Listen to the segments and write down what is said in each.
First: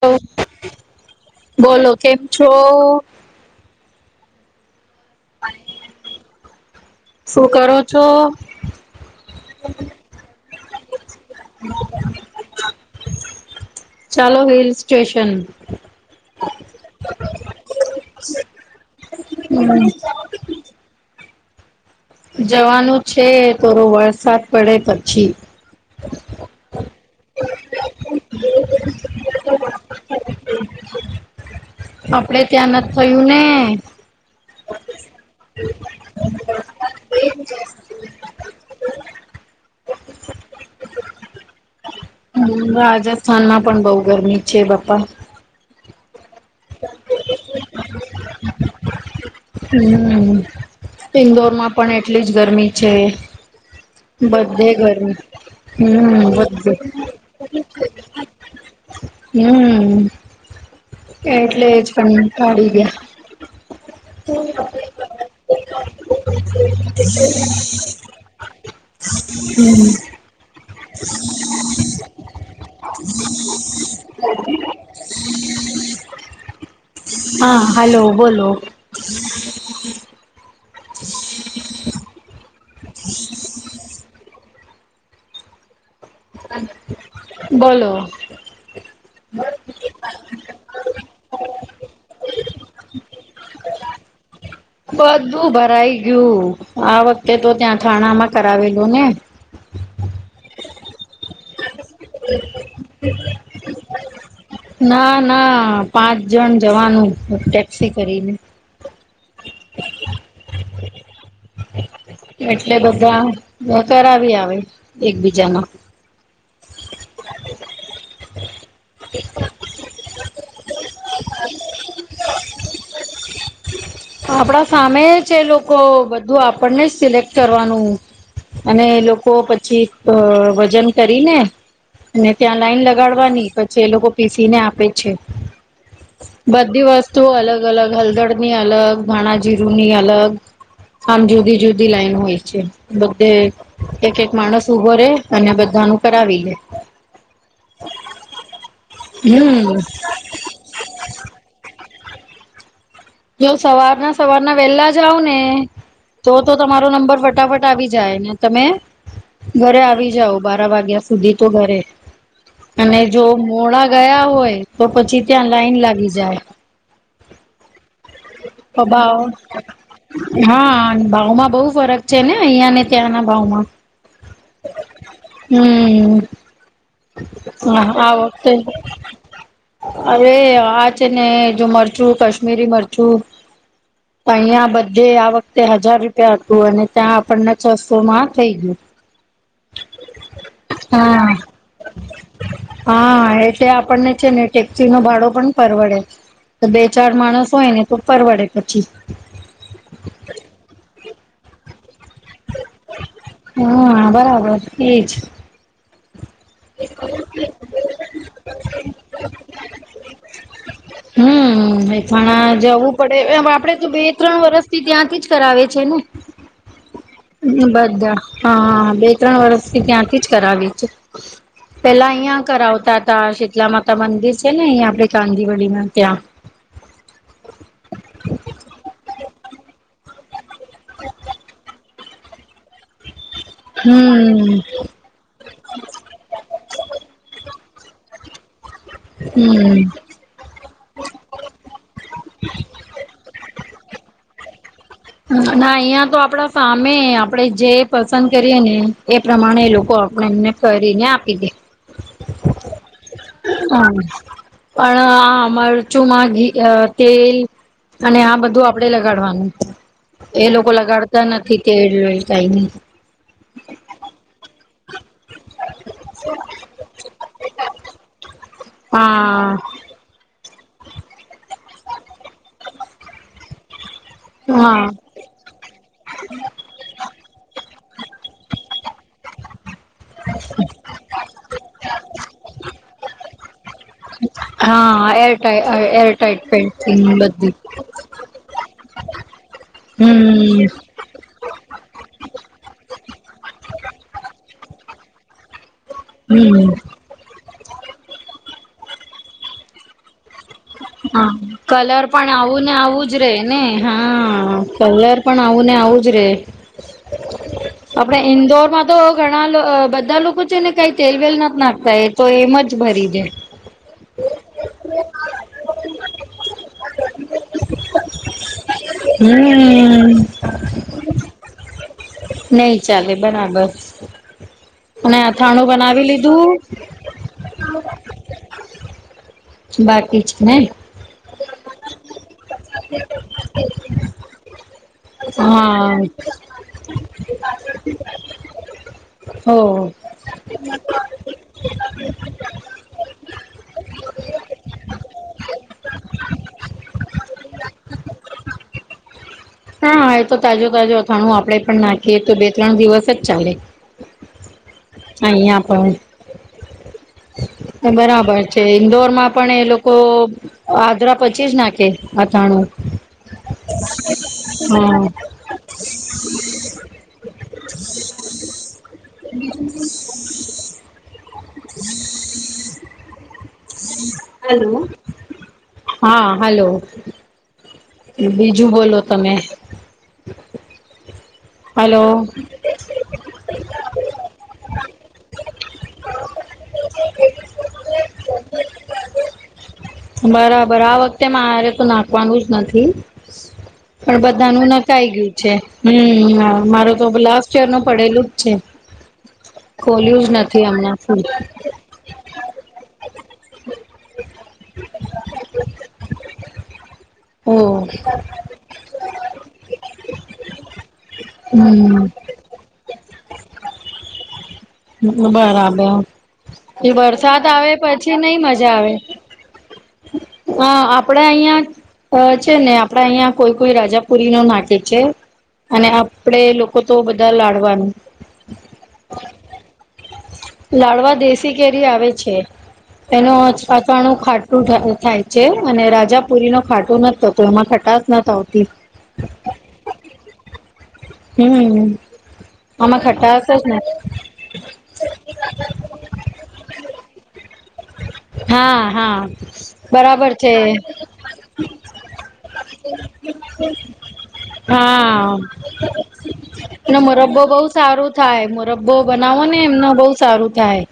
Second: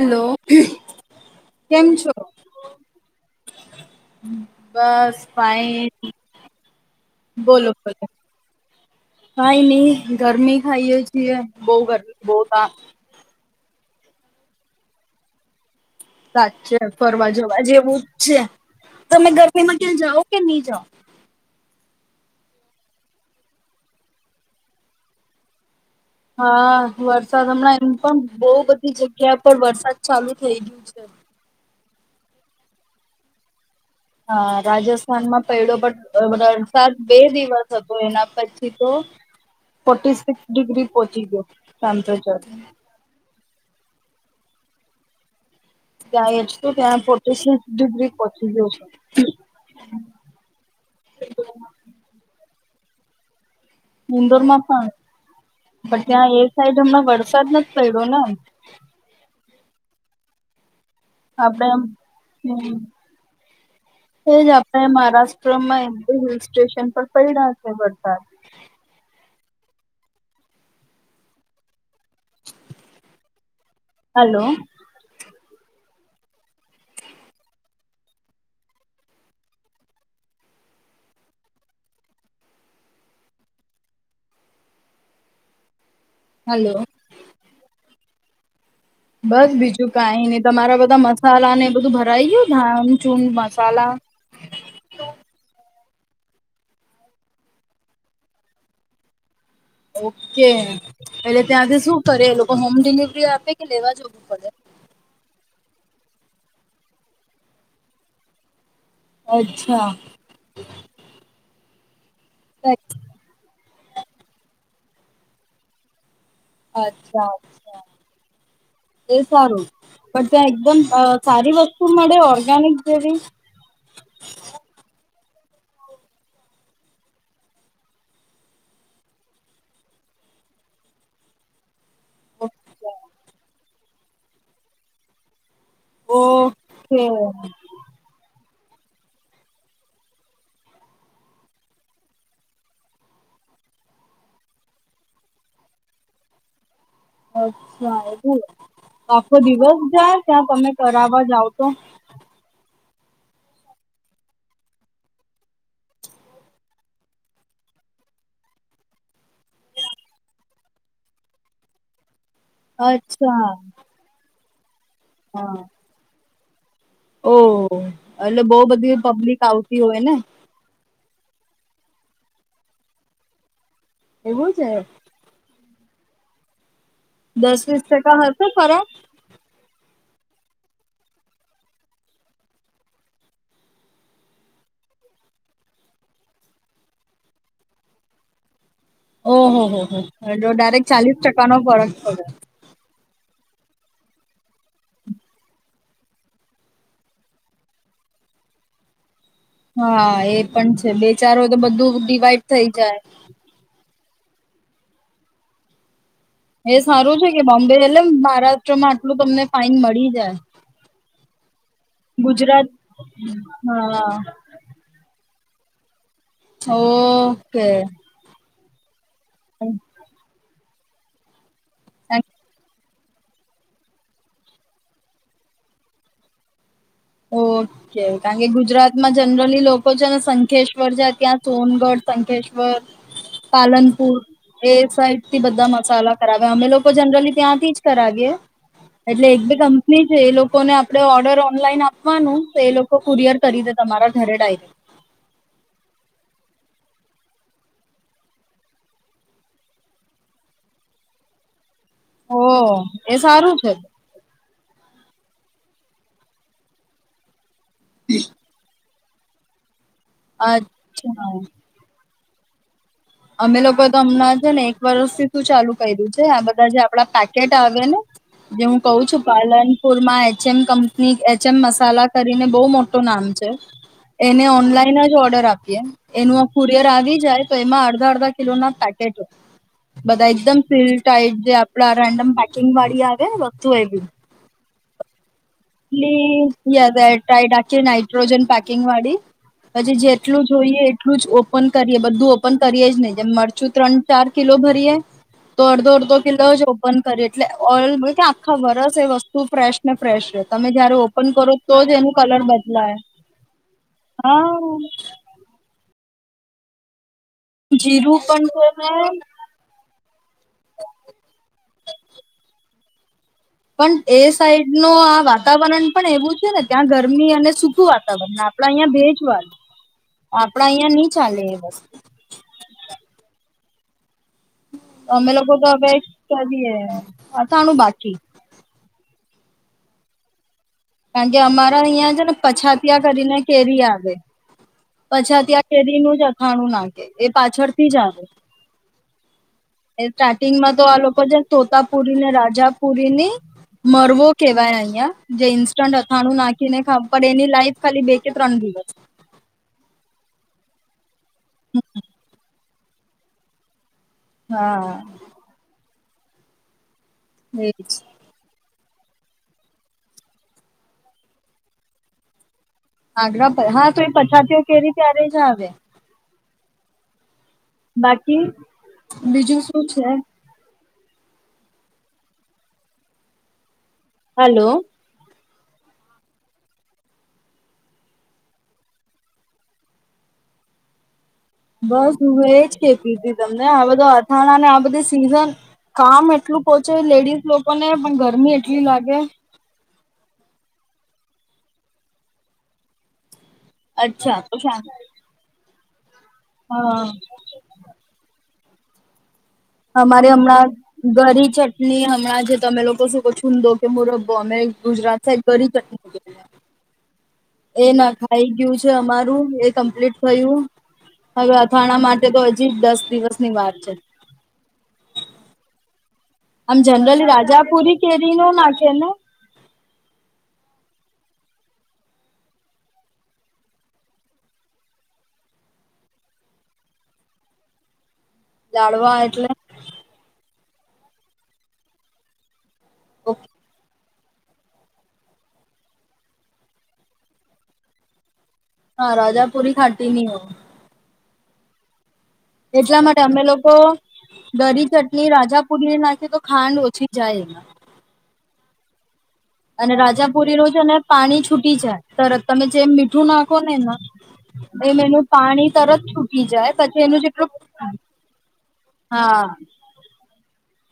Hello, બોલો કેમ છો? [inaudible] બસ ફાઈન શું બોલો કરો છો કઈ નહી ગરમી હા જ. નીકળીએ બવ ઘર બહ ત ચાલો હિલ સ્ટેશન. સાચે ફરવા જવા જેવું જ છે તમે ગરમીમાં ક્યાં જાઓ કે નહી જાઓ. જવાનું છે થોડો વરસાદ પડે પછી હા વરસાદ હમણાં એમ પણ બહ બધી જગ્યા પર વરસાદ ચાલુ થઈ ગયું છે. આપડે ત્યાં નથી થયું ને. હા રાજસ્થાનમાં પયડો પણ વરસાદ બે દિવસ હતો એના પછી તો ફોર્ટી સિક્સ ડિગ્રી પોહોંચી ગયો. [unintelligible] હમ્મ રાજસ્થાન ના. પણ બઉુ ગરમી છે બાપા. ત્યાં એજે તો ત્યાં ફોર્ટીસિક્સ ડિગ્રી પહોંચી ગયો છે. [inaudible] હમ ઇન્દોરમાં પણ એટલી જ ગરમી છે. ઈન્દોર માં બધે પણ ગરમી પણ ત્યાં હમ એ બધે સાઈડ હમણાં વરસાદ ન પડ્યો ને. હમ એટલે આપડમ જ કંટાળી હમ ગયા એજ આપણે મહારાષ્ટ્રમાં એમ હિલ સ્ટેશન પર પડ્યા છે વરસાદ. હમ્મ [inaudible] હલો [inaudible] હા હલો બોલો. [inaudible] હલો બોલો. બસ બીજું કઈ નહી તમારા બધા મસાલા ને બધું ભરાઈ ગયું ધા ચૂ મસાલા. બધું ભરાઈ ગયું આ વખતે તો ત્યાં થાણામાં કરાવેલું ને. ઓકે એલે ત્યાંથી શું કરે એ લોકો હોમ ડિલિવરી આપે કે લેવા જવું પડે. ના ના પાંચ જણ જવાનું ટેક્સી કરીને. અચ્છા. એટલે અચ્છા બધા કરાવી આવે. એકબીજાનો. અચ્છા અચ્છા એ સારું. ત્યાં એકદમ સારી વસ્તુ મળે ઓર્ગેનિક જેવી? આપડા સામે છે લોકો બધું આપણને જ સિલેક્ટ કરવાનું અને લોકો પછી વજન કરીને અને ઓકે ત્યાં લાઈન અચ્છા લગાડવાની પછી એ લોકો પીસીને આપે છે. બધી વસ્તુઓ અલગ અલગ હલદડ ની અલગ ઘાણા જીરુની અલગ આમ જુદી જુદી લાઈન હોય છે બધે એક એક માણસ ઉભો રે અને બધા ન કરાવી લે. અચ્છા એવું આખો હમ દિવસ જાય ત્યાં તમે કરવા જાવ તો. જો સવારના સવારના વેલા જાઓ ને તો તો તમારો નંબર ફટાફટ આવી જાય ને તમે ઘરે આવી જાાવ બાર વાગ્યા સુધી તો ઘરે. અને જો અચ્છા હા મોડા ગયા હોય તો પછી ત્યાં લાઈન લાગી જાય. ઓહ. સ્વભાવ હોય ને હા ભાવમાં. બહુ ફરક છે ને અહિયાં ને ત્યાંના ભાવમાં. એવું છે. હમ્મ. દસ હા વીસ ટકા આવ હશે વખતે ફરક અરે આ છે ને જો મરચું કાશ્મીરી મરચું અહં બધે આ વખતે હજાર રૂપિયા હતું અને ત્યાં આપણને છસો માં થઈ ગયું. ઓહ, હો, હો જો ડાયરેક્ટ ચાલીસ હા ટકાનો ફરક. [unintelligible] હા એટલે આપણને છે ને ટેક્સી નો ભાડો પણ પરવડે તો બે ચાર માણસ હોય ને તો પરવડે પછી. હા એ પણ છે બે, ચાર હોય તો બધું ડિવાઈડ થઈ જાય. હા બરાબર એજ. એ સારું છે કે બોમ્બે એટલે મહારાષ્ટ્રમાં આટલું તમને ફાઈન મળી જાય. હમ મેથાણા ગુજરાત જવું પડે હા કરાવ છે ને. ઓકે. બધા હા બે. ત્રણ વર્ષથી ત્યાંથી જ કરાવી. [unintelligible] પેલા અહિયાં કરાવતા. શીતલા માતા મંદિર છે ને અહી આપે કાંદી વડીમાં ત્યાં. ઓકે કારણ કે શ્વર છે ત્યાં સોનગઢ સંકેશ્વર પાલનપુર એ હમ સાઈડ થી બધા મસાલા કરાવે અમે લોકો જનરલી ત્યાંથી. તારગે એટલે એક બે હમ કંપની છે એ લોકોને આપ આપણે ઓર્ડર ઓનલાઈન આપ પવાનું એ લોકો કુરયર કરી દે તમારા ઘરે ડાયરેક. ના અહિયાં તો આપડા સામે આપણેે જે પસંદ કરીએ ને એ પ્રમાણે લોકો આપણે એમને કરીને આપી દે. ઓ. એ સારું છે. હા પણ આ મરચોમાં ઘી તેલ અને આ બધું આપ કડે લગાડવાનું છે. એ લોકો લગાડતા અચ્છા નથી તે કઈ નહીં. અમે લોકો તો અમણાં છે ને એક ભરોશું શું ચાલુ કઈ દુ છે આ બધા જે આપડા પેકેટ આવે ને જે હું કહું છું હા પાલનપુરમાં છેન કંપની એચ એમ મસાલા કરીને બહુ મોટું નામ છે. એને હા ઓનલાઈન જ ઓર્ડર આપીએ એનું આ કુરિયર આવી જાય તો એમાં અડ દા કિલો ના પેકેટો. બધા એકદમ સીલ ટાઈટ જે આપડા રેન્ડમ પેકિંગ વાળી આવે ને વસ્તુ એવી. હા એ લેજ એર ટાઇટ આખું નટ્રોજન પેકિંગ વા દી અછું જેટલું હમ જોઈએ એટલું જ ઓ પન કરીએ બધું ઓપન કરીએ જ નહી. જેમ મરચું ત્રણ ચાર કિલો ભરીએે તોડ દોડ દો કિલો જ હમ ઓપન કરે. લે ઓલ કે આખા વર્ષ એ વસ્તુ ફ્રેશ ને ફ્રેશ રહે. હા કલર પણ આવું ને બદલાય આવું જ રે ને. હા કલર પણ આવુંને આવું રે આપડે જીરું પણ ઈન્દોર છે માં ને તો ઘણા લ બધા લોકો છે ને કઈ તેલવેલ નથી નાખતા એ તો એમ જ ભરી દે પણ એ સાઈડ નો વાતાવરણ પણ એવું છે ને ત્યાં ગરમી અને સખું વાતાવરણ આપડા અહિયાયા ભેજવા હમ્મ. આપડા અહિયાં ની ચાલે એ વસ્ત નહી ચાલે બરાબર અને અમે લોકો અથાણું તો હવે બનાવી લીધું કરિએ અથાણું બાકી બાકી છે ને. કારણ કે અમારા અહિયાં છે ને પછાતયા કરીને કેરી આવે. પછાત્યાં હા કેરીનું જ અથાણું નાખે એ પાછળથી જ આવે હો એ સ્ટાર્ટિંગમાં તો આ લોકો જે તોતાપુરીને, રાજાપુરીની મરવો કહેવાય અહિયાં જે ઈન્સ્ટન્ટ અથાણું નાખીને ખાવ પણ એની લાઈફ ખાલી બે કે ત્રણ દિવસ. હા એ તો તાજો તાજો હત ખાણું આપડે પણ નાખીએ તો બે. ત્રણ દિવસ જ ચાલે હા અહયા પણ. એજ બરાબર છે. ઇન્દોર માં પણ એ લોકો આદ્ર પછી જ નાખે આથાણું. આગ્ર હા તો એ પછા છે. કે ર હા. ત્યારે જ આવે. [unintelligible] બાકી બીજું શું છે. [unintelligible] હલો. હા હલોો. બીજું બોલો તમે. હલો. બસ હું એજ કેતી હતીી તમને આ બધો અથાણાને આ બધી સીઝન કામ એટલું પોહોંચે લેડીઝ લોકોને પણ ગરમી એટલી લાગે. બરાબર આ વખતે મારે તો નાખવાનું જ નથી. પણ અચ્છા બધા તો ન શાંત નખાઈ ગયું છે. હમ. મારે હા તો લાસ્ટ યર નું પડેલું જ છે. ખોલ્યું જ અમારે નથી હમણાં ફૂલ ગરી ચટણી હમણાં જે તમે લોકો શું કહ છૂંદો કે મુરબ્બો અમે ગુજરાત સા એક ગરી ચટણી. ઓ એ નાખાઈ ગયું છે અમારું એ કમ્પ્લીટ થયું. હવે અથાણા હમ માટે તો હજી દસ દિવસની વાત છે. આમ [inaudible] એ જનરલી વરસાદ આવે રાજાપુરી પછી કેરી નઈ નો મજા નાખે આવે ને હા. આપડા અહિયાં છે ને આપડાે અહિયાં કોઈ કોઈ રાજાપુરી નો નાકે છે. અને આપડે લોકો તો બધા લાડવાનું. જાડવા એટલે. લાડવા દેશી કેરી આવે છે. એનો પાચવાણું. ખાટું થાય છે અને રાજાપુરી ન ખાટું નથી થતો એમાં ખટશ ન હોતી. હા રાજા પુરી ખાટી નની હો. હમ. આમાં એટલા માટે અમે ખટાશ જ લોકો ને દરી ચટણી રાજાપુરીને નાખી તો ખાંડ ઓછી જાય એમાં. હા હા. અને રાજાપુરીનુંું છે ને પાણી છૂટી જાય તરત તમે જેમ મીઠું નાખો નેને એમ એનું હા પાણી તરત છૂટી જાય અને પછી એનું મુરબ્બો જેટલું બહુ સારું થાય મુરબ્બો હા. બનાવો ને એમનો બહુ સારું થાય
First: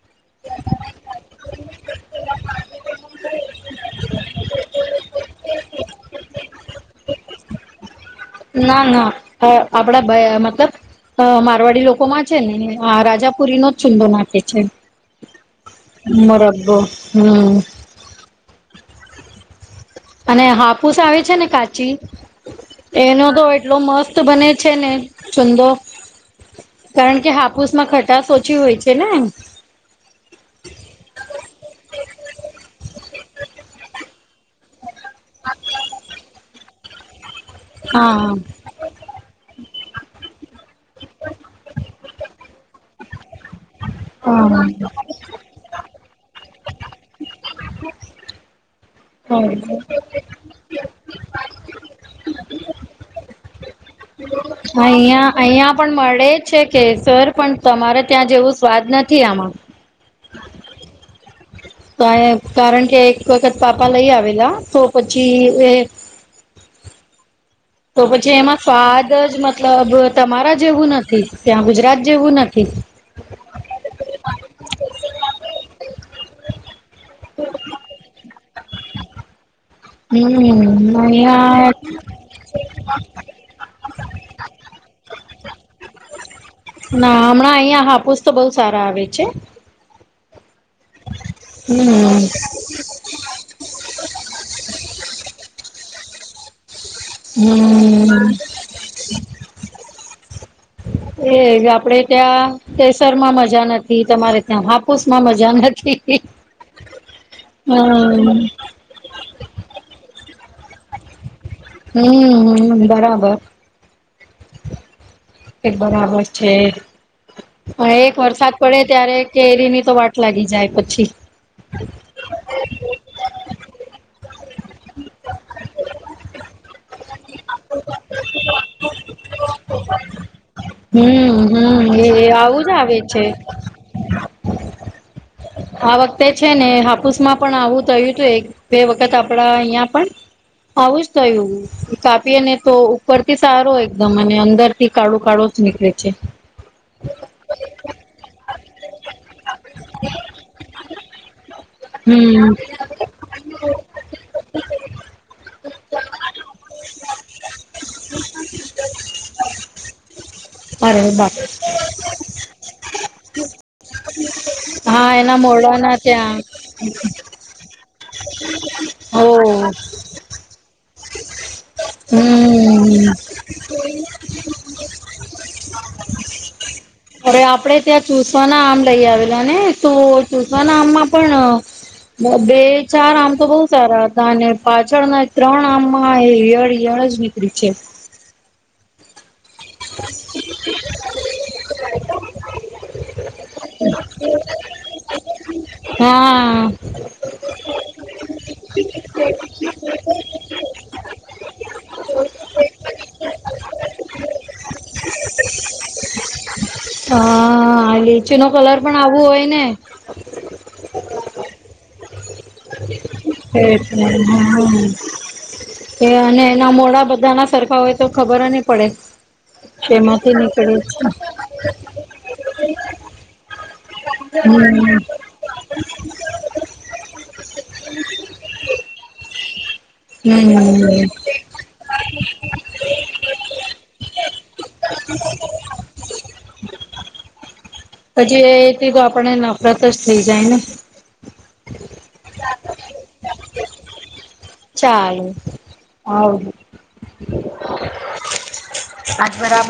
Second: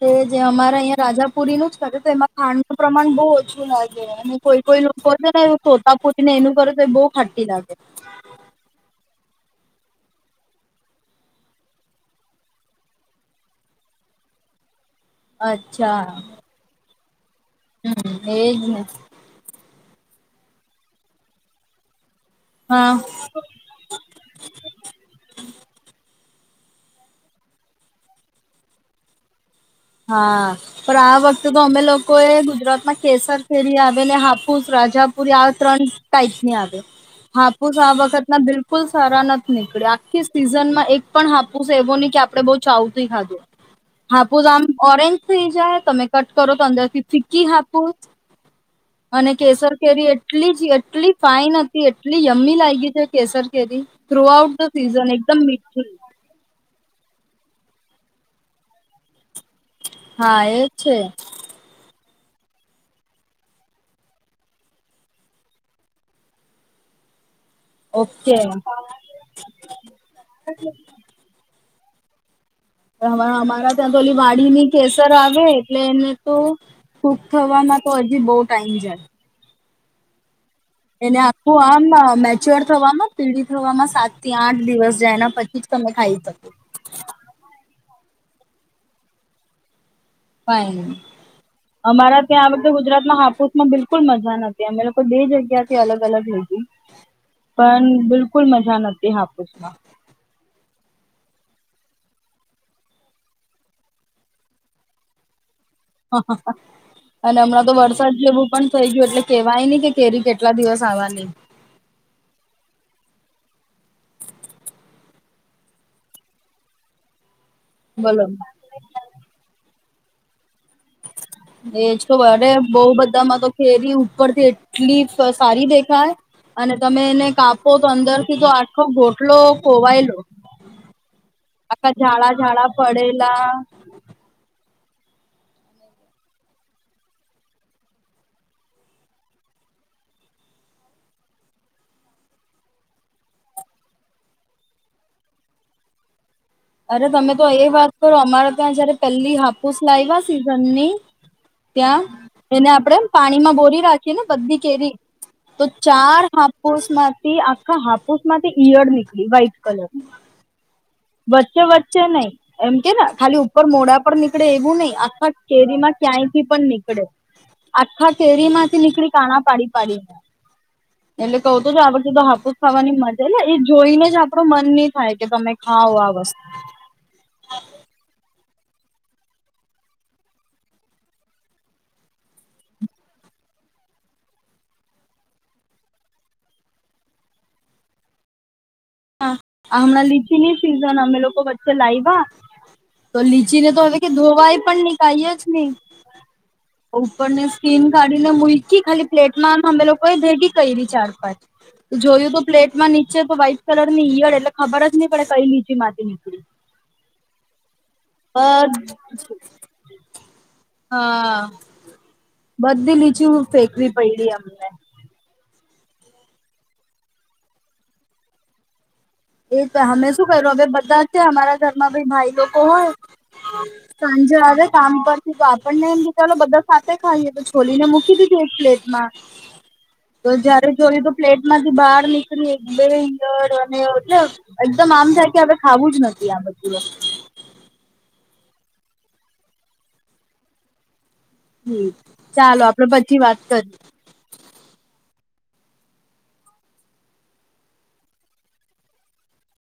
તે જે અમારા. તાાપુરી નું જ કરે તો એમાં ખાંડ ન પ્રમાણ બહુ ઓછું લાગે અને કોઈ કોઈ લોકો છે ને સોતાપુરીને એનું કરે તો એ બહ ખાટી લાગે. ના ના આપડા મતલબ મારવાડી લોકોમાં છે ને રાજાપુરી નો જ ચુંદો નાખ છે. અચ્છા મ રાખબો. હમ એ જ ને. અને હાપુસ આવે છે ને કાચી. હા એનો તો એટલો મસ્ત બને છે ને ચુંંદો. કારણ કે હાપુસમાં ખટશ ઓછી હોય છે ને. હા પણ આ વખતે તો અમે લોકો એ ગુજરાતમાં કેસર કેરી આવે એટલે હાપુસ રાજા પૂરી આ ત્રણ ટાઈઇપ ની આવે. હા. આ વખત હા ના બિલકુલ સારા નથી નીકળ્યા આખી સીઝ ઝનમાં એક પણ હાપુસ એવો નહી કે આપડે બઉુ ચાવથી ખાધું. હાપુસ આમ હા ઓરેન્જ થઈ જાય તમે કટ કરો તો અંદરથી ફીકી હાપુસ અને કેસર કેરી એટલી જ એટલી ફાઈન હતી એટલી યમી લાગી છે કેસર કેરી. થ્રુ આઉટ ધ અહં સીઝન એકદમ અહિયાં મીઠી પણ મળે જ છે. કેસર પણ તમારે ત્યાં જેવું સ્વાદ નથી આમાં. હા એજ છે. કાયે કારણ કે એક વખત પાપા લઈ આવેલા તો પછી એ તો પછી ઓકે એમાં સ્વાદ જ મતલબ તમારા જેવું નથી ત્યાંમુજ તજ જેવું નથી. હવે અમારા ત્યાં તો પેલી વાડીની કેસર આવે એટલે એને તો સૂક થવામાં તો હજી બહ ટાઈમ જાય. હમ્મ. એટલે આખું આમ મેચ્યોર થવામાં પીડી થવામાં સાત થી આઠ દિવસ જાય એના પછી જ તમે ખાઈ શકો. ના હમણાં અહિયાં હાપુસ તો બહુ સારા આવે છે. ફાઈન અમારા હમ ત્યાં આ વખતે ગુજરાતમાં હાપુસમાં બિલકુ બલકુલ મજા નથી અમે લોકો બે જગ્યા થી અલગ અલગ લીધી પણ હમ્મ બિલકુલ મજા નથીતી હાપુસમાં. એજ આપડે ત્યાં કેસર માં મજા નથી તમારે ત્યાં હાપુસ માં મજા નથી. અને હમણાં તો વરસાદ હમ્મ. જેવું પણ થઇ ગયું એટલે કેવાય નહી કેરી કેટ કેટલા દિવસ આવવાની. હમ્મ હમ્મ બરાબર. એક બરાબર છે. હા એક બોલો વરસાદ પડે ત્યારે કેરી ની તો વાટ લાગી જાય. પછી. એ જ તો અરે બઉ બધામાં તો કેરિયું ઉપરથી એટલી સારી દેખાય અને તમે એને કાપ પો તો અંદર થી તો આખો ગોટલો ખોવાયેલો હમ હમ આખા એ ઝાડા આવું ઝાડા જ આવે છે. પડેલા આ વખતે છે ને હાપુસ માં પણ આવું થયું છે બે વખત આપડા અહિયાં પણ આવું જ થયું કાપીએ ને તો ઉપરથી સારો એકદમ અને અંદરથી કાળો કાળો જ નીકળે છે. અરે તમે તો એ વાત કરો અમારે ત્યાં જયારે પેલી હાપુસ લાયવા સીઝન અને ત્યાં હમ્મ એને આપણે પાણીમાં બોરી રાખી ને બધી કેરી તો ચાર હાપુસ માંથી આખા હાપુસ માંથી ઈયળ નીકળી વ્હાઈટ કલરની. અરે બાપ વચ્ચે વચ્ચે નહ એમ કે ને ખાલી ઉપર મોડા પર નીકળે એવું નહી હા આખા એના કેરી મોરડાના માં ક્યાંય ત્યાં થી પણ નીકળે આખા કેરી માંથી નીકળી હો કાણા પાડી પાડીને. એટલે કહ તો આડ જધ હાપુસ ખાવાની હમ મજાને એ જોઈને જ આપડું મન નહી થાય કે તમે ખાવ. અરે આપડે ત્યાં ચુસ વાના આમ લઈ આવેલા ને તો ચુસવાના આમમાં પણ બે ચાર આમ તો બહુ સારા હતા અને પાછળના ત્રણ આમમાં ઈયળ ઈયળ જ નીકળી છે. હા હમણાં લીચી ની સિઝન અમે લોકો વચ્ચે લાવ્યા તો લીચીને તો હવે કે ધોવાય પણ નની કહી જ હા નહી ઉપરની સ્કીન કાઢીને મલકી ખાલી પ્લેટમાં અમે લોકોએ ભેગી કરી ચાર પાંચ જોયું તો પ્લેટમાં નીચે તો વાઇટ [unintelligible] એ ખબર જ નહી પડે કઈ લીચી માંથી નીકળી હા બ લીચી નો કલર પણ આવું હોય ને હા બધી લીચી ફેકવી પયડી અમને. કે અને એના મોડા બધા ના સરખા હોય તો ખબર નહી પડે. એ તો અમે શું તેમાંથી કર્યું નીકળે બધા છે અમારા ઘરમાં ભાઈ ભાઈ લોકો હોય. સાંજે છે આવે કામ હમ પરથી તો આપણને એમ કે ચાલો બધા સાથે ખાઈએ તો છોલીને મૂકી દીધું એક પ્લેટમાં. તો જયારે હમ જોય તો પ્લેટ માંથી બહાર નીકળી એક બે અંદર અને એટલે એકદમ આમ થાય કે હવે ખાવું જ નથી આ બધુ પછી એ તો આપણ નફરત જ થઇ જાય ને. હમ ચાલો આપડે પછી વાત કરી. હ બરાબર.